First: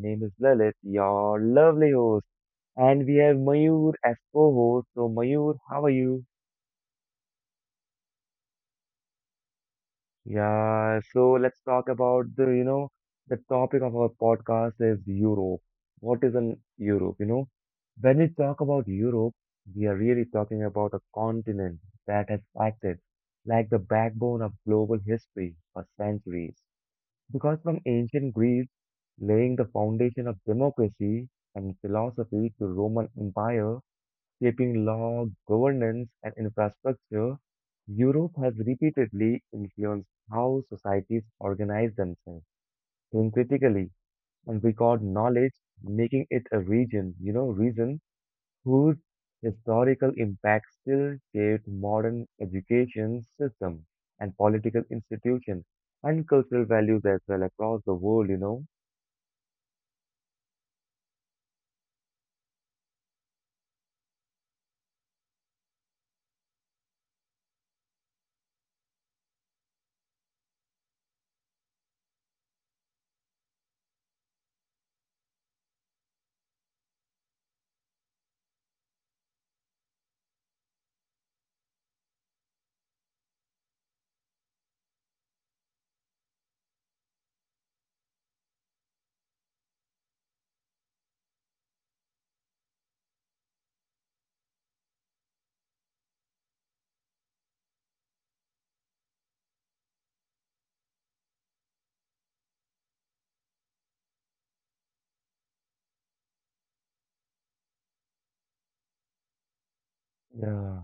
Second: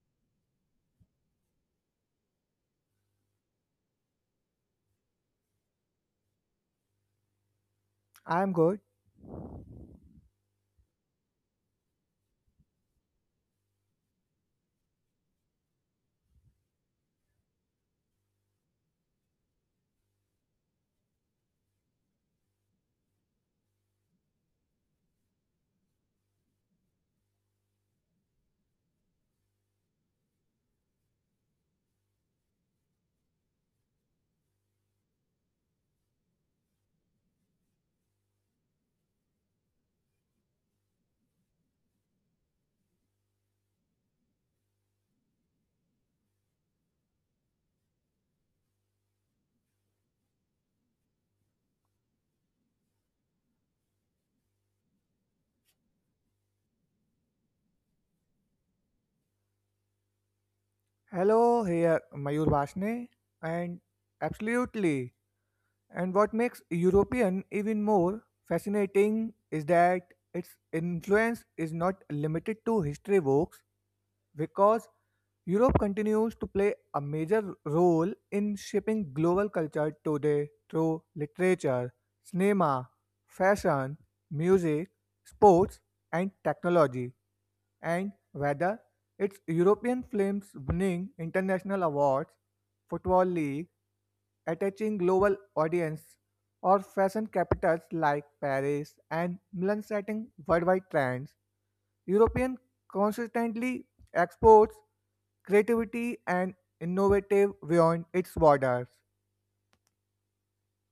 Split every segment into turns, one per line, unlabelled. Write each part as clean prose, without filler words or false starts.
name is Lalit, your lovely host, and we have Mayur as co-host. So, Mayur, how are you?
I'm good.
Yeah. So, let's talk about the topic of our podcast is Europe. What is an Europe? When we talk about Europe, we are really talking about a continent that has acted like the backbone of global history for centuries. Because from ancient Greece, laying the foundation of democracy and philosophy to Roman Empire, shaping law, governance, and infrastructure, Europe has repeatedly influenced how societies organize themselves, think critically, and record knowledge, making it a region, you know, reason whose historical impact still shaped modern education system and political institutions and cultural values as well across the world.
Hello, here Mayur Vasne. And absolutely. And what makes European even more fascinating is that its influence is not limited to history books because Europe continues to play a major role in shaping global culture today through literature, cinema, fashion, music, sports, and technology. And whether it's European films winning international awards, football league, attaching global audience, or fashion capitals like Paris and Milan setting worldwide trends, European consistently exports creativity and innovative beyond its borders.
Yeah,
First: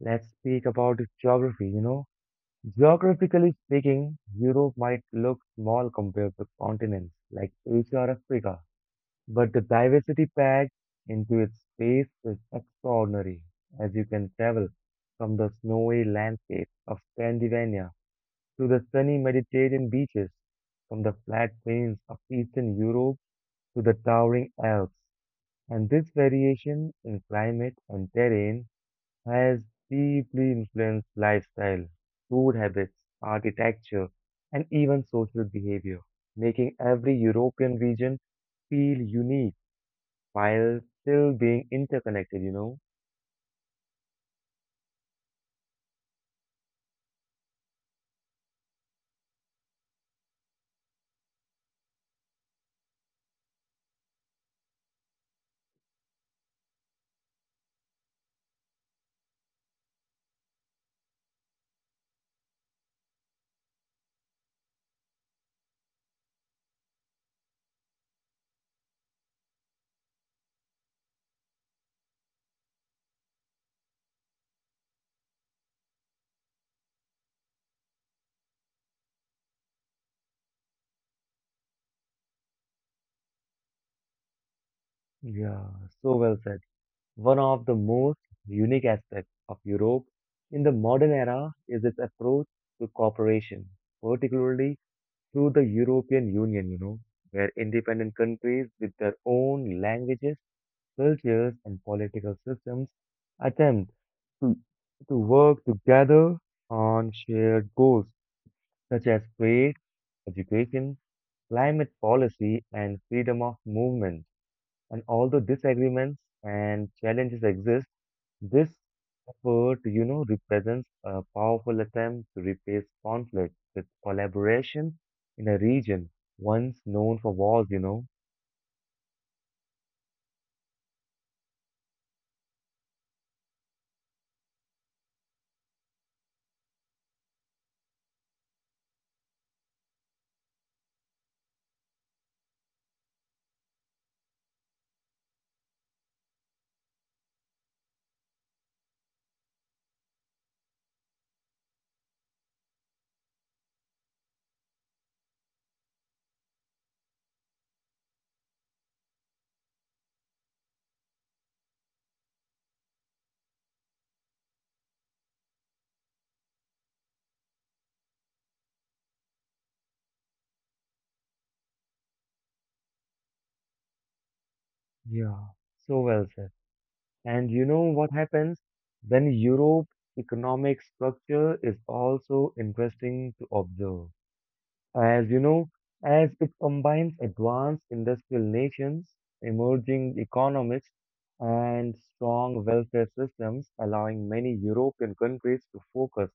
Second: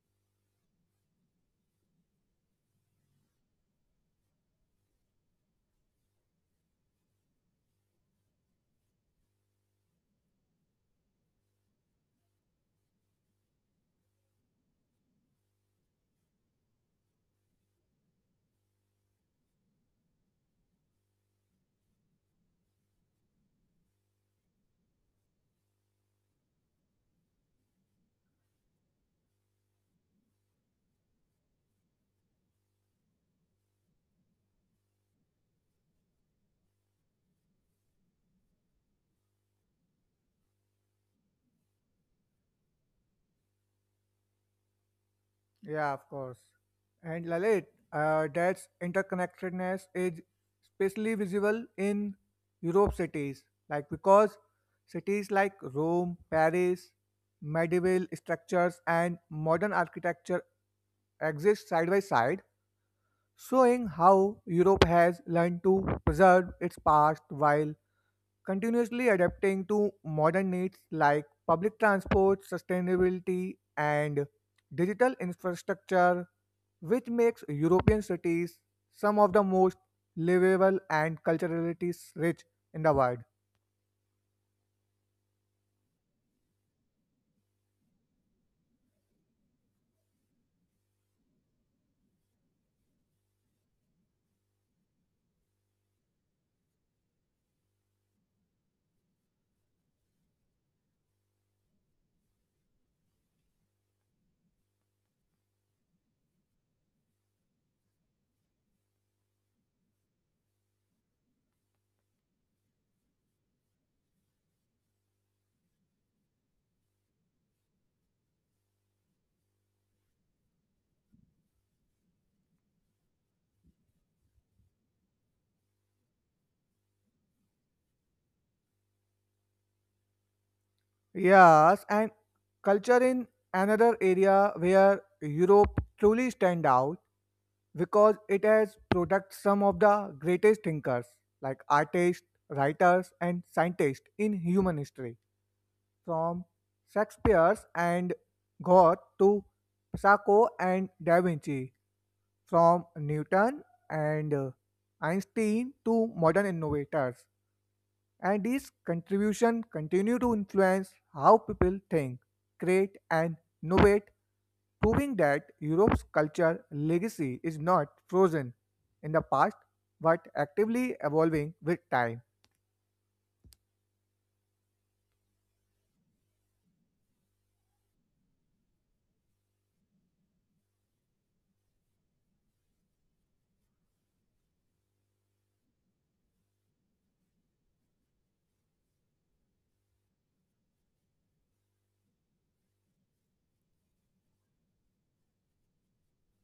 let's speak about geography. Geographically speaking, Europe might look small compared to continents like Asia or Africa, but the diversity packed into its space is extraordinary as you can travel from the snowy landscape of Scandinavia to the sunny Mediterranean beaches, from the flat plains of Eastern Europe to the towering Alps. And this variation in climate and terrain has deeply influenced lifestyle, food habits, architecture, and even social behavior, making every European region feel unique while still being interconnected?
Yeah, of course. And Lalit, that's interconnectedness is especially visible in Europe cities, like because cities like Rome, Paris, medieval structures and modern architecture exist side by side, showing how Europe has learned to preserve its past while continuously adapting to modern needs like public transport, sustainability, and digital infrastructure, which makes European cities some of the most livable and culturally rich in the world.
Yeah, so well said. One of the most unique aspects of Europe in the modern era is its approach to cooperation, particularly through the European Union, you know, where independent countries with their own languages, cultures, and political systems attempt to, to work together on shared goals such as trade, education, climate policy, and freedom of movement. And although disagreements and challenges exist, this effort, you know, represents a powerful attempt to replace conflict with collaboration in a region once known for wars.
Yes, and culture in another area where Europe truly stand out because it has produced some of the greatest thinkers like artists, writers, and scientists in human history from Shakespeare's and Goethe to Psycho and Da Vinci, from Newton and Einstein to modern innovators. And these contributions continue to influence how people think, create, and innovate, proving that Europe's culture legacy is not frozen in the past but actively evolving with time.
Yeah, so well said. And you know what happens when Europe's economic structure is also interesting to observe. As you know, as it combines advanced industrial nations, emerging economics, and strong welfare systems, allowing many European countries to focus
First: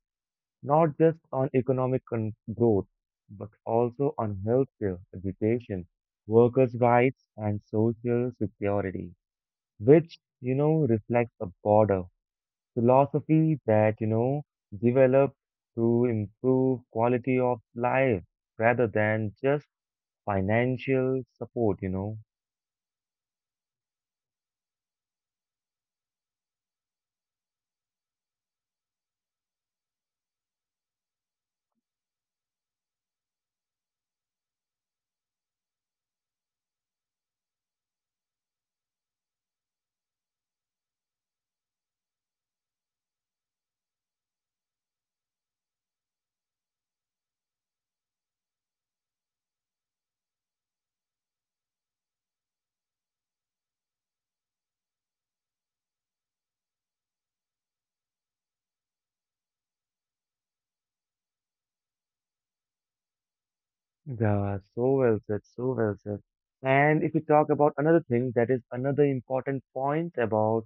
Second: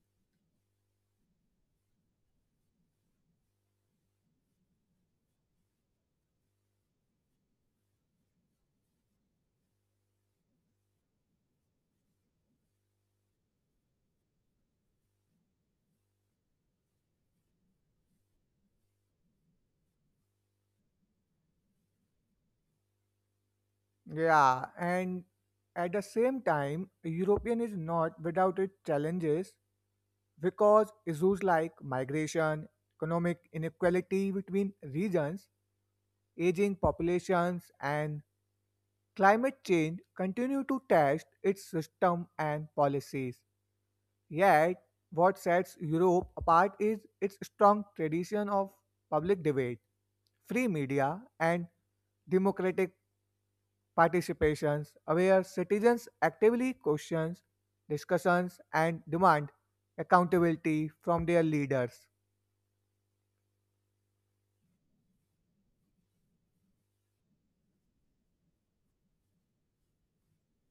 not just on economic con- growth, but also on healthcare, education, workers' rights, and social security, which, you know, reflects a border philosophy that, you know, develop to improve quality of life rather than just financial support.
Yeah, and at the same time, European is not without its challenges because issues like migration, economic inequality between regions, aging populations, and climate change continue to test its system and policies. Yet, what sets Europe apart is its strong tradition of public debate, free media, and democratic participations where citizens actively question discussions and demand accountability from their leaders.
Yeah, so well said, so well said. And if we talk about another thing, that is another important point about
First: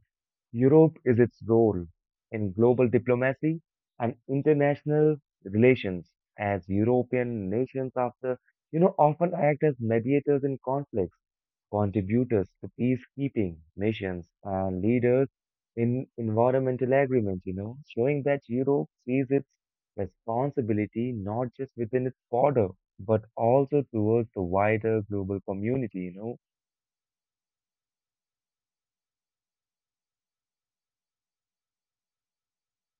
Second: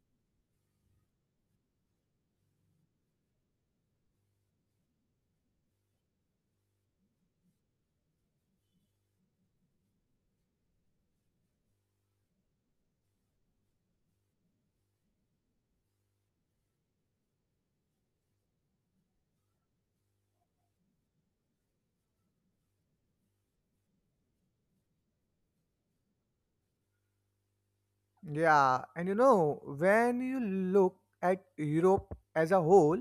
Europe is its role in global diplomacy and international relations as European nations after you know often act as mediators in conflicts, contributors to peacekeeping missions and leaders in environmental agreements, you know, showing that Europe sees its responsibility not just within its border, but also towards the wider global community.
Yeah, and you know, when you look at Europe as a whole,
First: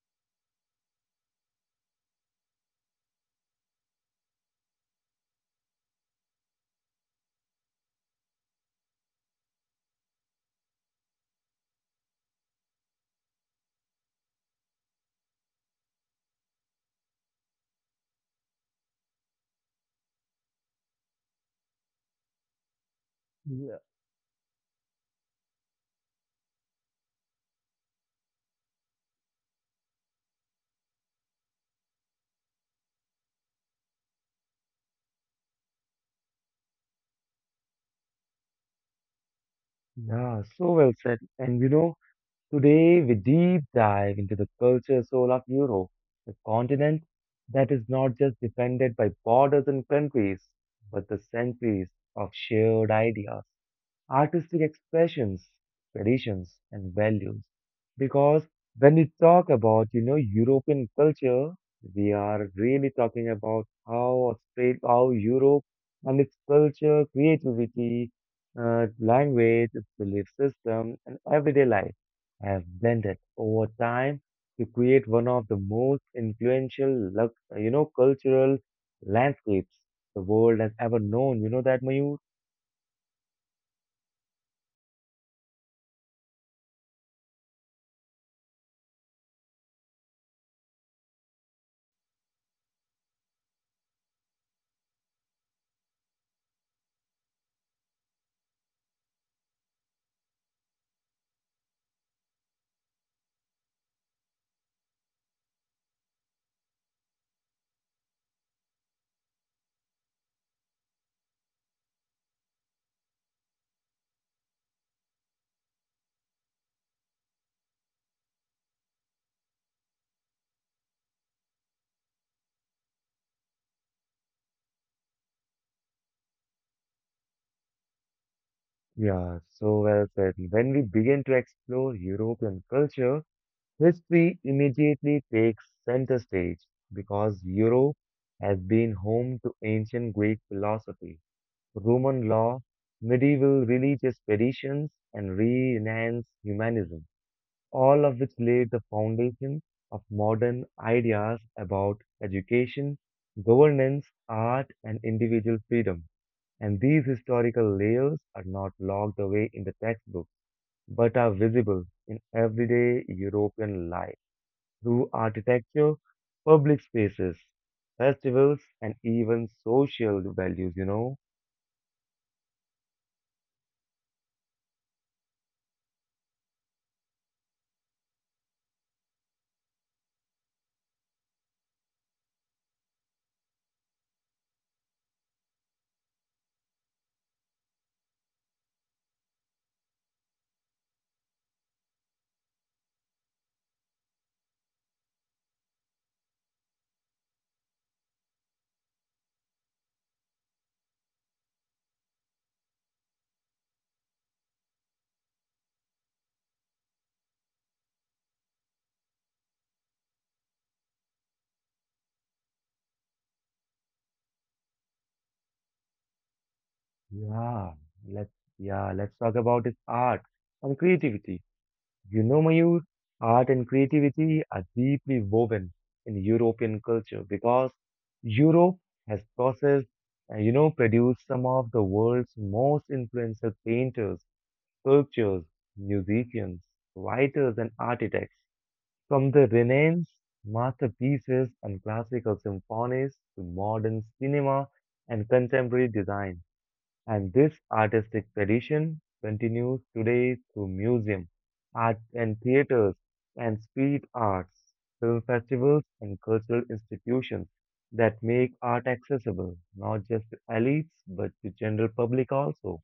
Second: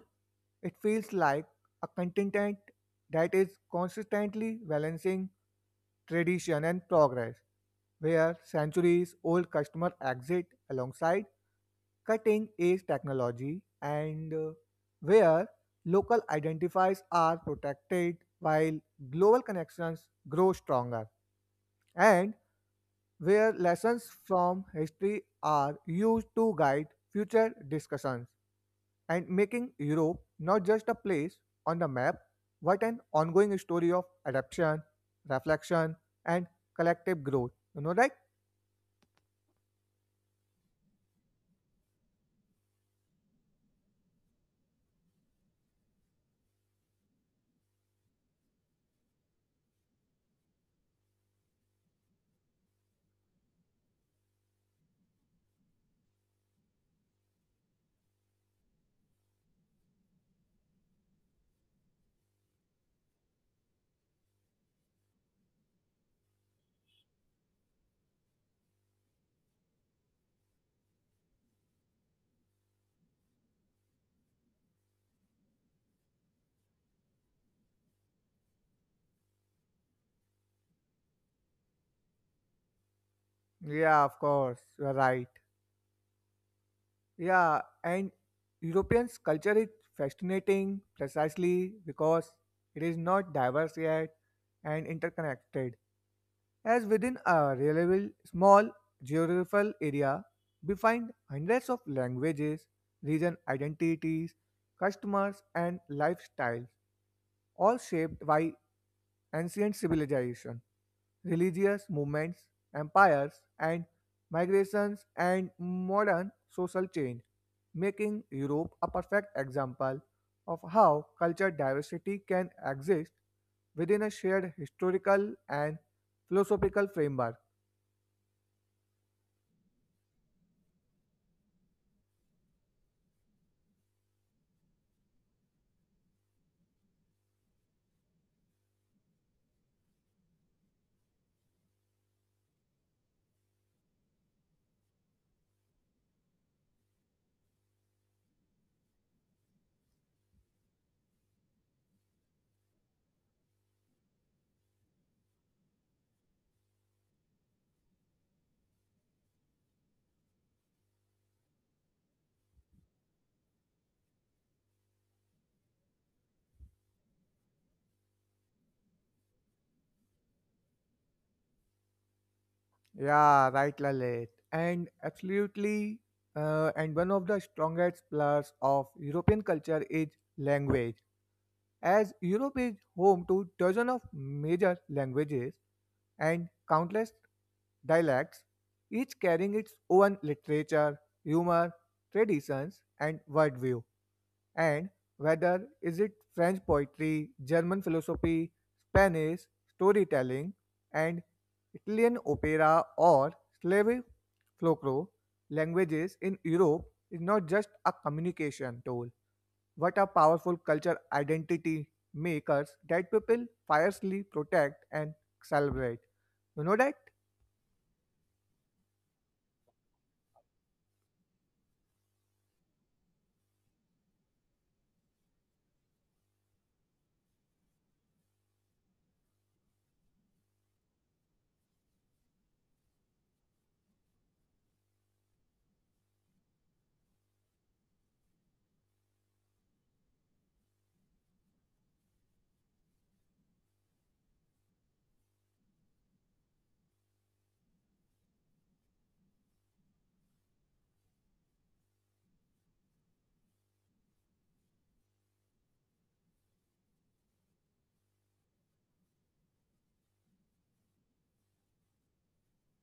it feels like a continent that is consistently balancing tradition and progress, where centuries old customer exit alongside cutting edge technology and where local identifiers are protected while global connections grow stronger. And where
Yeah.
lessons from history are used to guide future discussions and making Europe not just a place on the map but an ongoing story of adaptation, reflection, and collective growth. You know, right?
Yeah, so well said. And you know, today, we deep dive into the culture soul of Europe, the continent that is not just defended by borders and countries, but the centuries of shared ideas, artistic expressions, traditions, and values. Because when we talk about, you know, European culture, we are really talking about how Australia, how Europe and its culture, creativity, language, its belief system, and everyday life have blended over time to create one of the most influential, lux- you know, cultural landscapes the world has ever known. You know that, Mayur?
Yeah, of course, you're right. Yeah, and Europeans' culture is fascinating precisely because it is not diverse yet and interconnected. As within a relatively small geographical area, we find hundreds of languages, region identities, customers, and lifestyles all shaped by ancient civilization, religious movements, empires, and migrations and modern social change, making Europe a perfect example of how cultural diversity can exist within a shared historical and philosophical framework.
Yeah, so well said. When we begin to explore European culture, history immediately takes center stage because Europe has been home to ancient Greek philosophy, Roman law, medieval religious traditions, and Renaissance humanism, all of which laid the foundation of modern ideas about education, governance, art, and individual freedom. And these historical layers are not locked away in the textbook, but are visible in everyday European life through architecture, public spaces, festivals, and even social values, you know?
Yeah, right, Lalit. And absolutely, and one of the strongest pillars of European culture is language. As Europe is home to dozens of major languages and countless dialects, each carrying its own literature, humor, traditions, and worldview and whether is it French poetry, German philosophy, Spanish storytelling, and Italian opera, or Slavic folklore, languages in Europe is not just a communication tool what a powerful culture identity makers that people fiercely protect and celebrate. You know that?
Yeah, let's, yeah, let's talk about its art and creativity. You know, Mayur, art and creativity are deeply woven in European culture because Europe has processed and, you know, produced some of the world's most influential painters, sculptors, musicians, writers, and architects. From the Renaissance masterpieces and classical symphonies to modern cinema and contemporary design. And this artistic tradition continues today through museums, art and theaters, and street arts, film festivals, and cultural institutions that make art accessible, not just to elites, but to general public also.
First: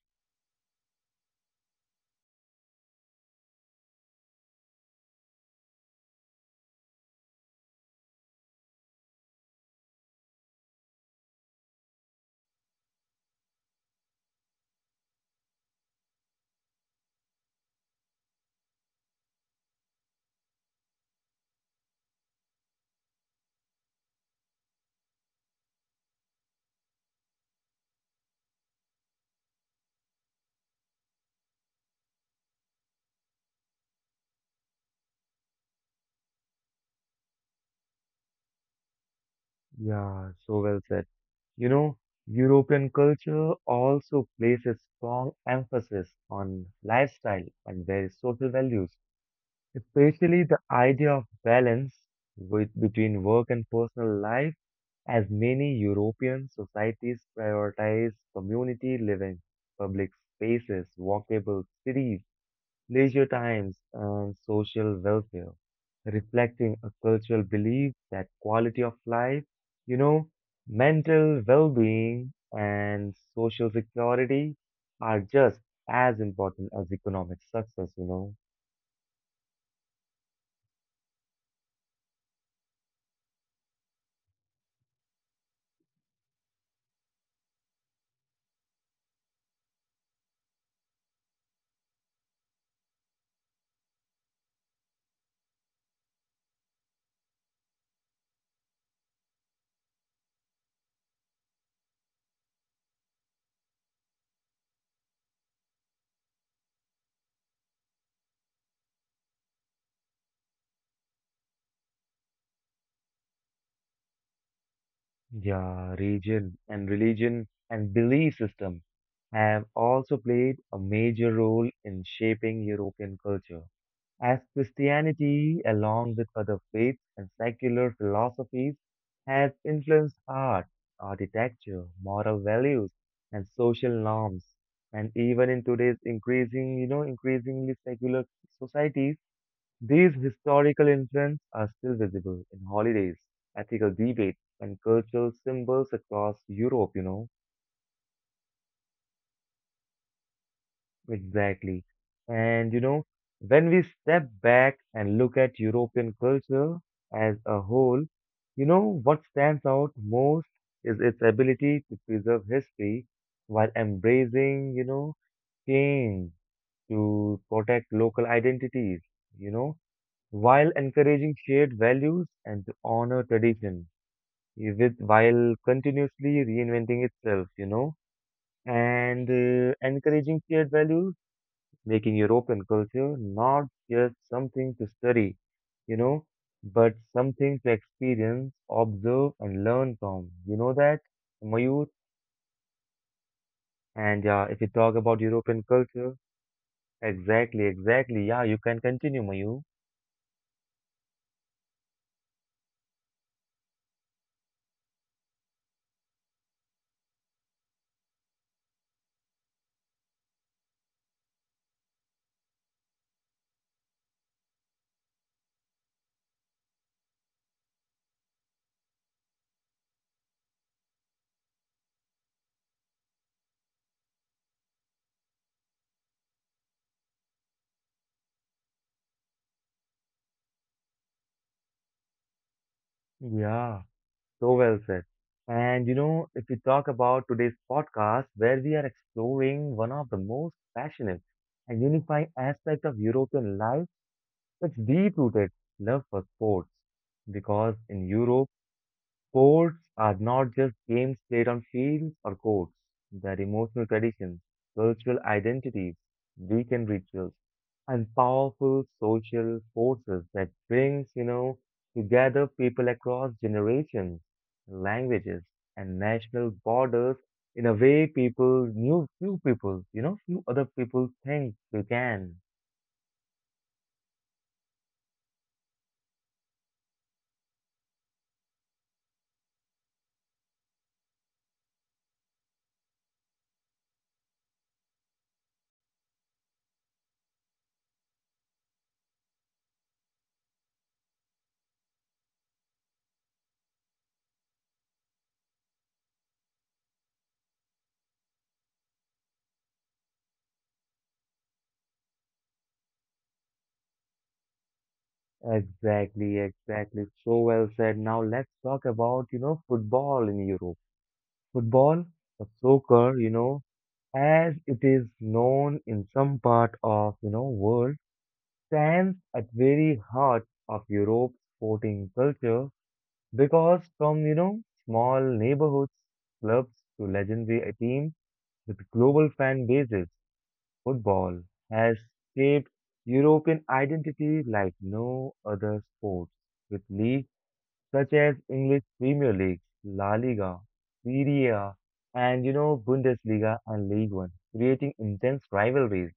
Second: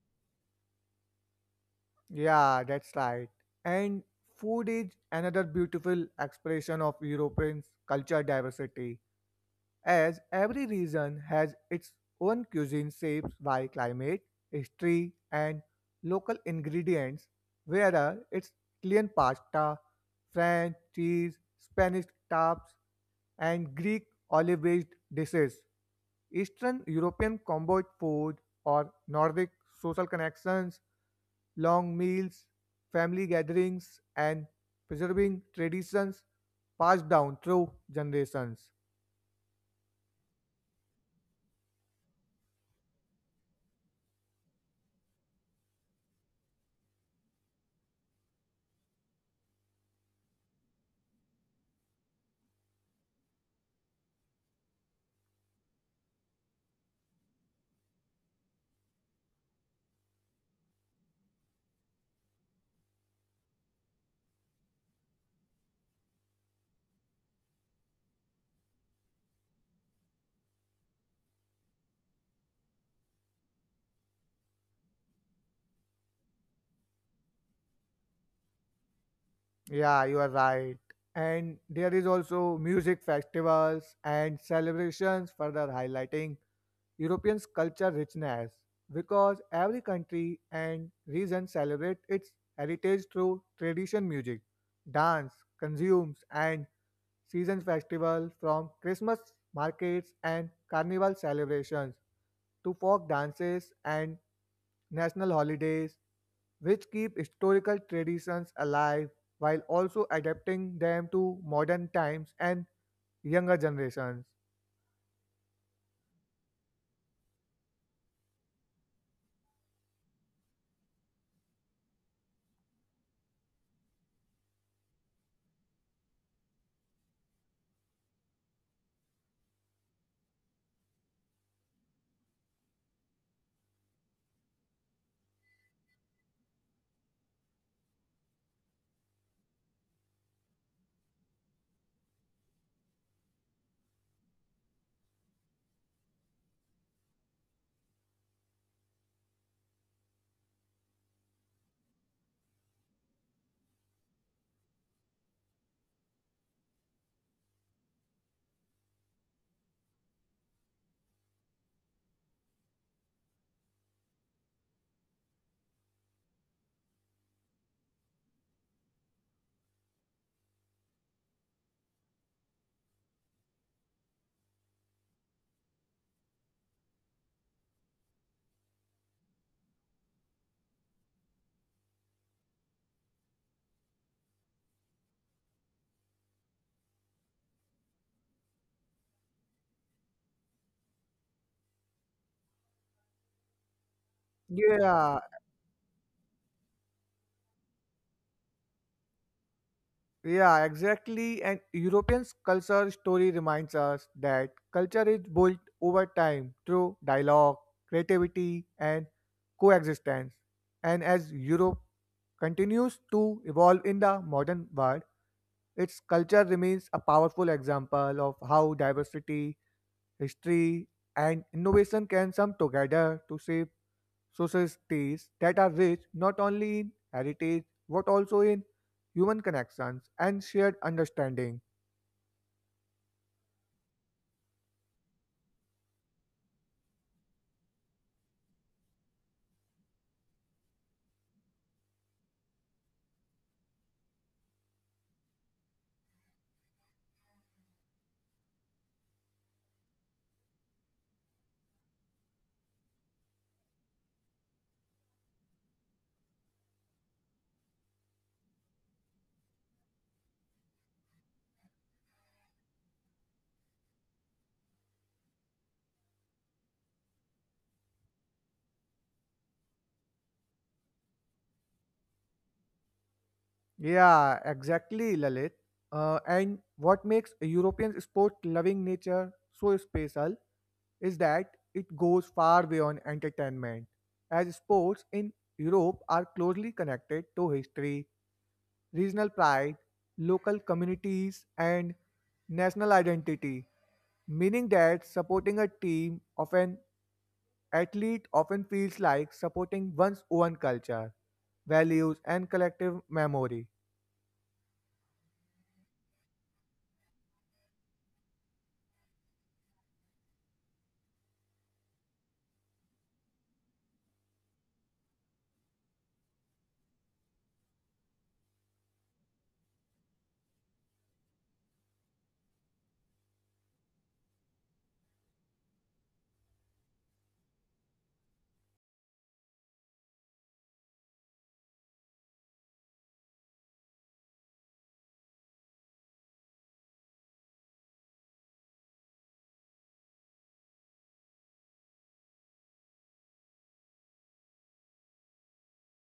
Yeah, that's right. And food is another beautiful expression of European culture diversity as every region has its own cuisine shaped by climate, history, and local ingredients, whether it's Italian pasta, French cheese, Spanish taps, and Greek olive based dishes, Eastern European combo food, or Nordic social connections, long meals, family gatherings, and preserving traditions passed down through generations.
Yeah, so well said. You know, European culture also places strong emphasis on lifestyle and their social values. Especially the idea of balance with, between work and personal life, as many European societies prioritize community living, public spaces, walkable cities, leisure times, and social welfare, reflecting a cultural belief that quality of life, you know, mental well being, and social security are just as important as economic success.
Yeah, you are right. And there is also music festivals and celebrations further highlighting Europeans' culture richness because every country and region celebrate its heritage through tradition music, dance, consumes and season festivals from Christmas markets and carnival celebrations to folk dances and national holidays which keep historical traditions alive while also adapting them to modern times and younger generations.
Yeah, region and religion and belief system have also played a major role in shaping European culture. As Christianity, along with other faiths and secular philosophies, has influenced art, architecture, moral values, and social norms. And even in today's increasing, you know, increasingly secular societies, these historical influences are still visible in holidays, ethical debates, and cultural symbols across Europe. Exactly. And, you know, when we step back and look at European culture as a whole, you know, what stands out most is its ability to preserve history while embracing, you know, change to protect local identities, you know, while encouraging shared values and to honor tradition. With while continuously reinventing itself, you know, and encouraging shared values, making European culture not just something to study, you know, but something to experience, observe, and learn from. You know that, Mayur? And yeah, if you talk
Yeah,
about European culture, exactly, exactly. Yeah, you can continue, Mayur.
yeah, exactly. And European's culture story reminds us that culture is built over time through dialogue, creativity, and coexistence. And as Europe continues to evolve in the modern world, its culture remains a powerful example of how diversity, history, and innovation can come together to shape societies that are rich not only in heritage but also in human connections and shared understanding.
Yeah. So well said. And you know, if we talk about today's podcast, where we are exploring one of the most passionate and unifying aspects of European life, that's deep-rooted love for sports. Because in Europe, sports are not just games played on fields or courts. They're emotional traditions, cultural identities, weekend rituals, and powerful social forces that brings, you know, together people across generations, languages, and national borders in a way people, new few people, you know, few other people think they can.
Yeah, exactly, Lalit. And what makes a European sport loving nature so special is that it goes far beyond entertainment, as sports in Europe are closely connected to history, regional pride, local communities, and national identity, meaning that supporting a team of an athlete often feels like supporting one's own culture, values, and collective memory.
Exactly, exactly. So well said. Now let's talk about, you know, football in Europe. Football, or soccer, you know, as it is known in some part of, you know, world, stands at very heart of Europe's sporting culture because from, you know, small neighborhoods, clubs to legendary teams with global fan bases, football has shaped European identity like no other sport. With leagues such as English Premier League, La Liga, Serie A, and you know Bundesliga and League One, creating intense rivalries,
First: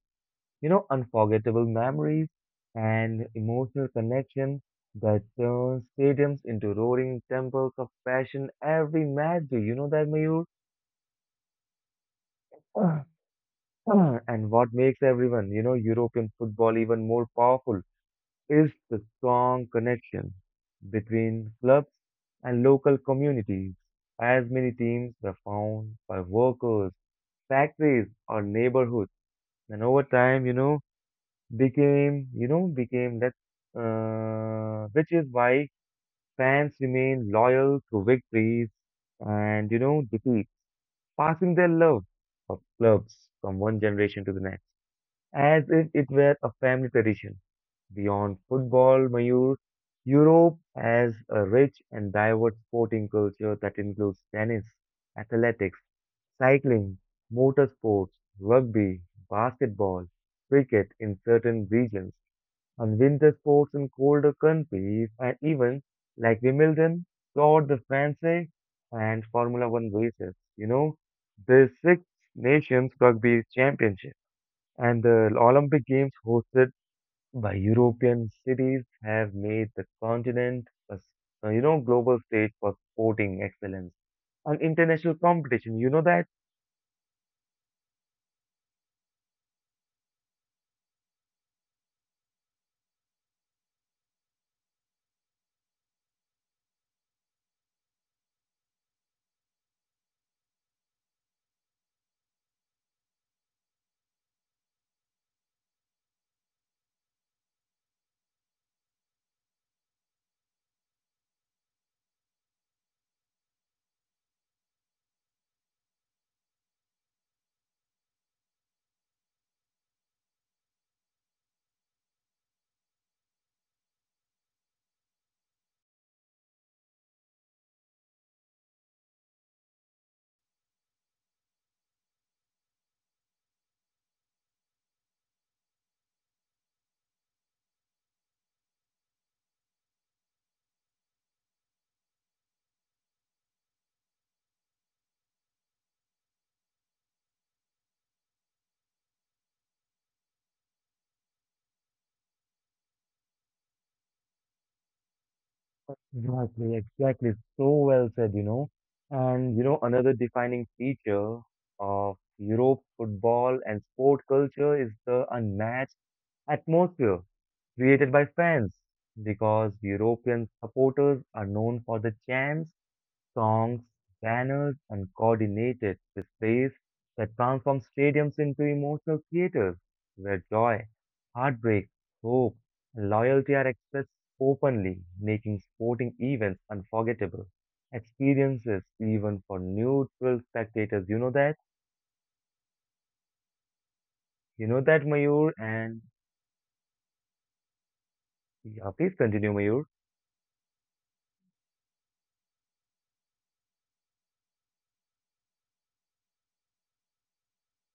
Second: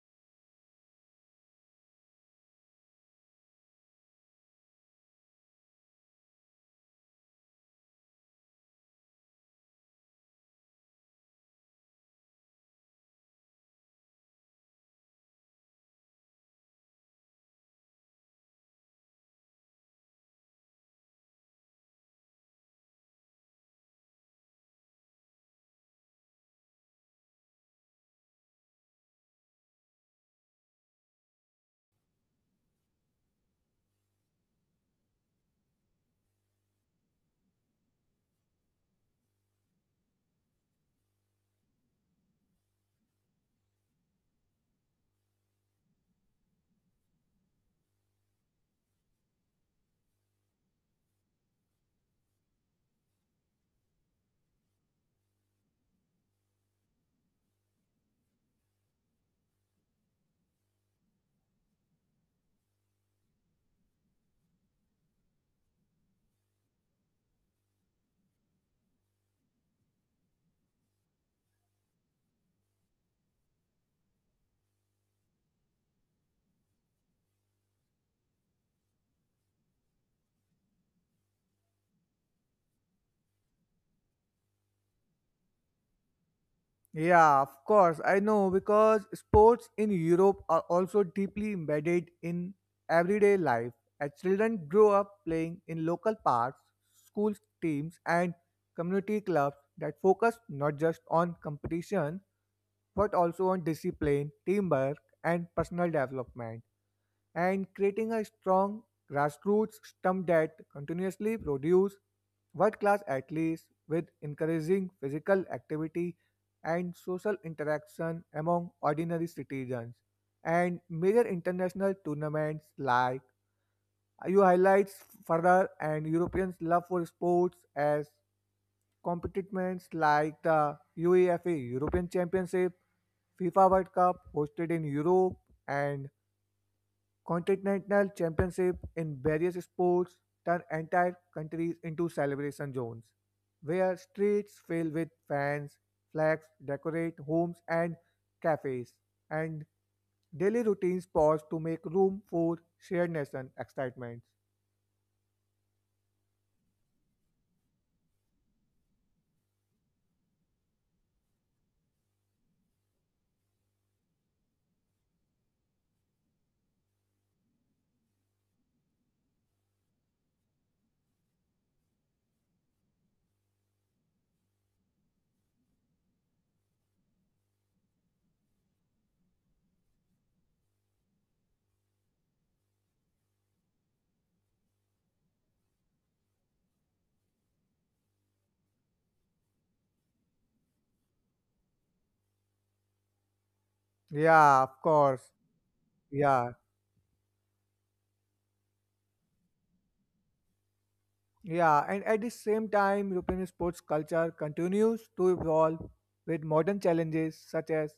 you know unforgettable memories and emotional connection that turns stadiums into roaring temples of passion every match. Do you know that, Mayur? And what makes everyone, you know, European football even more powerful is the strong connection between clubs and local communities, as many teams were found by workers, factories, or neighborhoods, and over time, you know, became that, which is why fans remain loyal through victories and, you know, defeat, passing their love of clubs from one generation to the next, as if it were a family tradition. Beyond football, Mayur, Europe has a rich and diverse sporting culture that includes tennis, athletics, cycling, motorsports, rugby, basketball, cricket in certain regions, and winter sports in colder countries, and even like Wimbledon, Tour de France, and Formula One races. You know, the Six Nations Rugby Championship and the Olympic Games hosted by European cities have made the continent a, s- you know, global stage for sporting excellence and international competition. You know that?
Yeah, of course. I know because sports in Europe are also deeply embedded in everyday life. As children grow up playing in local parks, school teams, and community clubs that focus not just on competition but also on discipline, teamwork, and personal development and creating a strong grassroots stump that continuously produce world-class athletes with encouraging physical activity and social interaction among ordinary citizens. And major international tournaments like you highlights further and Europeans' love for sports as competitions like the UEFA European Championship, FIFA World Cup hosted in Europe, and Continental championship in various sports turn entire countries into celebration zones, where streets fill with fans, flags decorate homes and cafes, and daily routines pause to make room for shared nation excitement.
Exactly, exactly. So well said, you know. And, you know, another defining feature of Europe football and sport culture is the unmatched atmosphere created by fans because European supporters are known for the chants songs, banners, and coordinated displays that transform stadiums into emotional theaters where joy, heartbreak, hope, and loyalty are expressed openly, making sporting events unforgettable experiences even for neutral spectators. You know that?
Yeah,
You
of
know that,
course.
Mayur? And
Yeah,
yeah, please continue, Mayur.
yeah. And at the same time, European sports culture continues to evolve with modern challenges such as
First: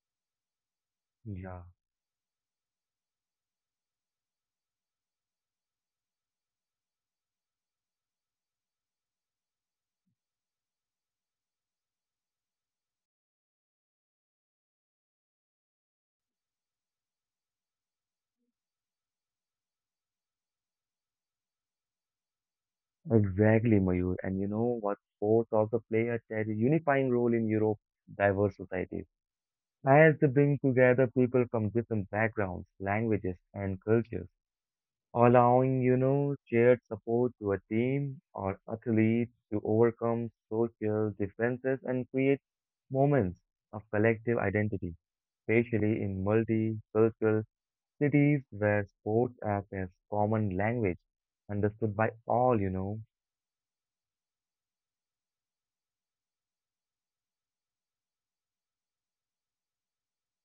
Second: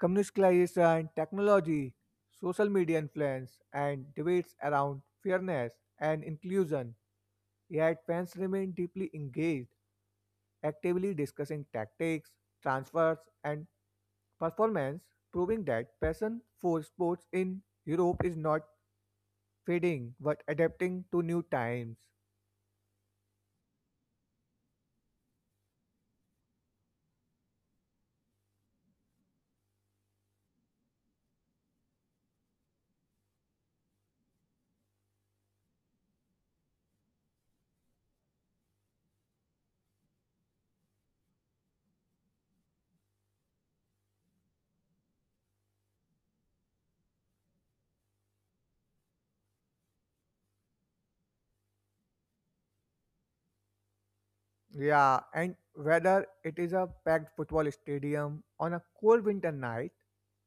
commercialization,
Yeah,
technology, social media influence, and debates around fairness and inclusion. Yet fans remain deeply engaged, actively discussing tactics, transfers, and performance, proving that passion for sports in Europe is not fading but adapting to new times.
exactly, Mayur. And you know what? Sports also play a ter- unifying role in Europe's diverse societies. As they bring together people from different backgrounds, languages, and cultures, allowing, you know, shared support to a team or athlete to overcome social differences and create moments of collective identity, especially in multicultural cities where sports act as common language understood by all, you know.
Yeah, and whether it is a packed football stadium on a cold winter night,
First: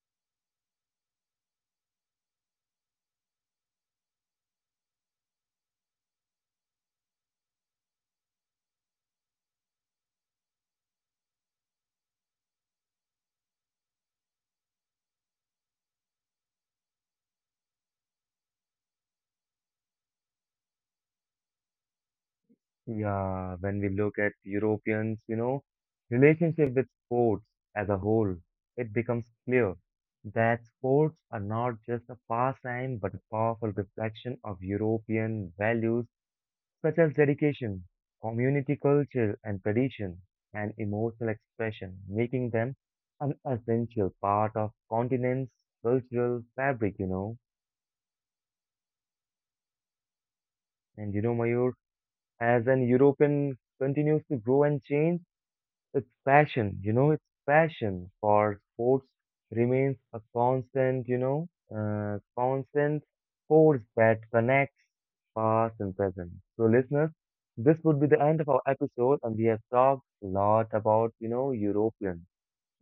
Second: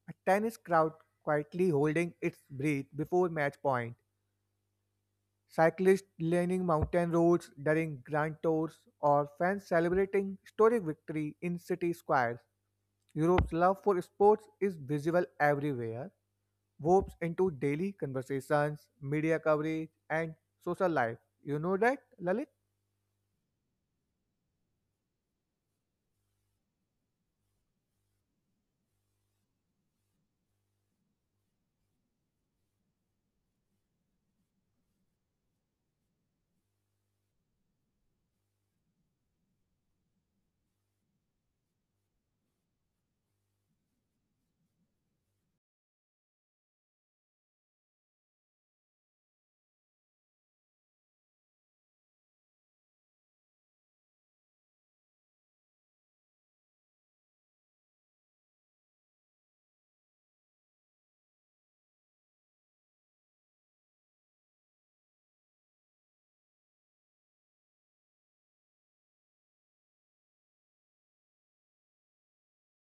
a tennis crowd quietly holding its breath before match point, cyclists lining mountain roads during grand tours, or fans celebrating historic victory in city squares, Europe's love for sports is visible everywhere, warps into daily conversations, media coverage, and social life. You know that, Lalit?
Yeah, when we look at Europeans, you know, relationship with sports as a whole, it becomes clear that sports are not just a pastime but a powerful reflection of European values such as dedication, community culture and tradition, and emotional expression, making them an essential part of continent's cultural fabric, you know. And you know, Mayur, as an European continues to grow and change, it's passion, you know, it's passion for sports remains a constant, you know, constant force that connects past and present. So, listeners, this would be the end of our episode, and we have talked a lot about, you know, European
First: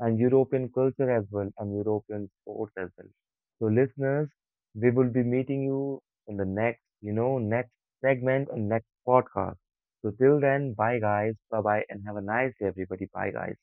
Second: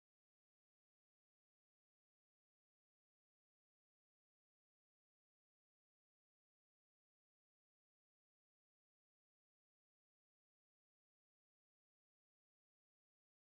and European culture as well, and European sports as well. So, listeners, we will be meeting you in the next, you know, next segment and next podcast. So, till then, bye guys, bye bye, and have a nice day, everybody. Bye guys.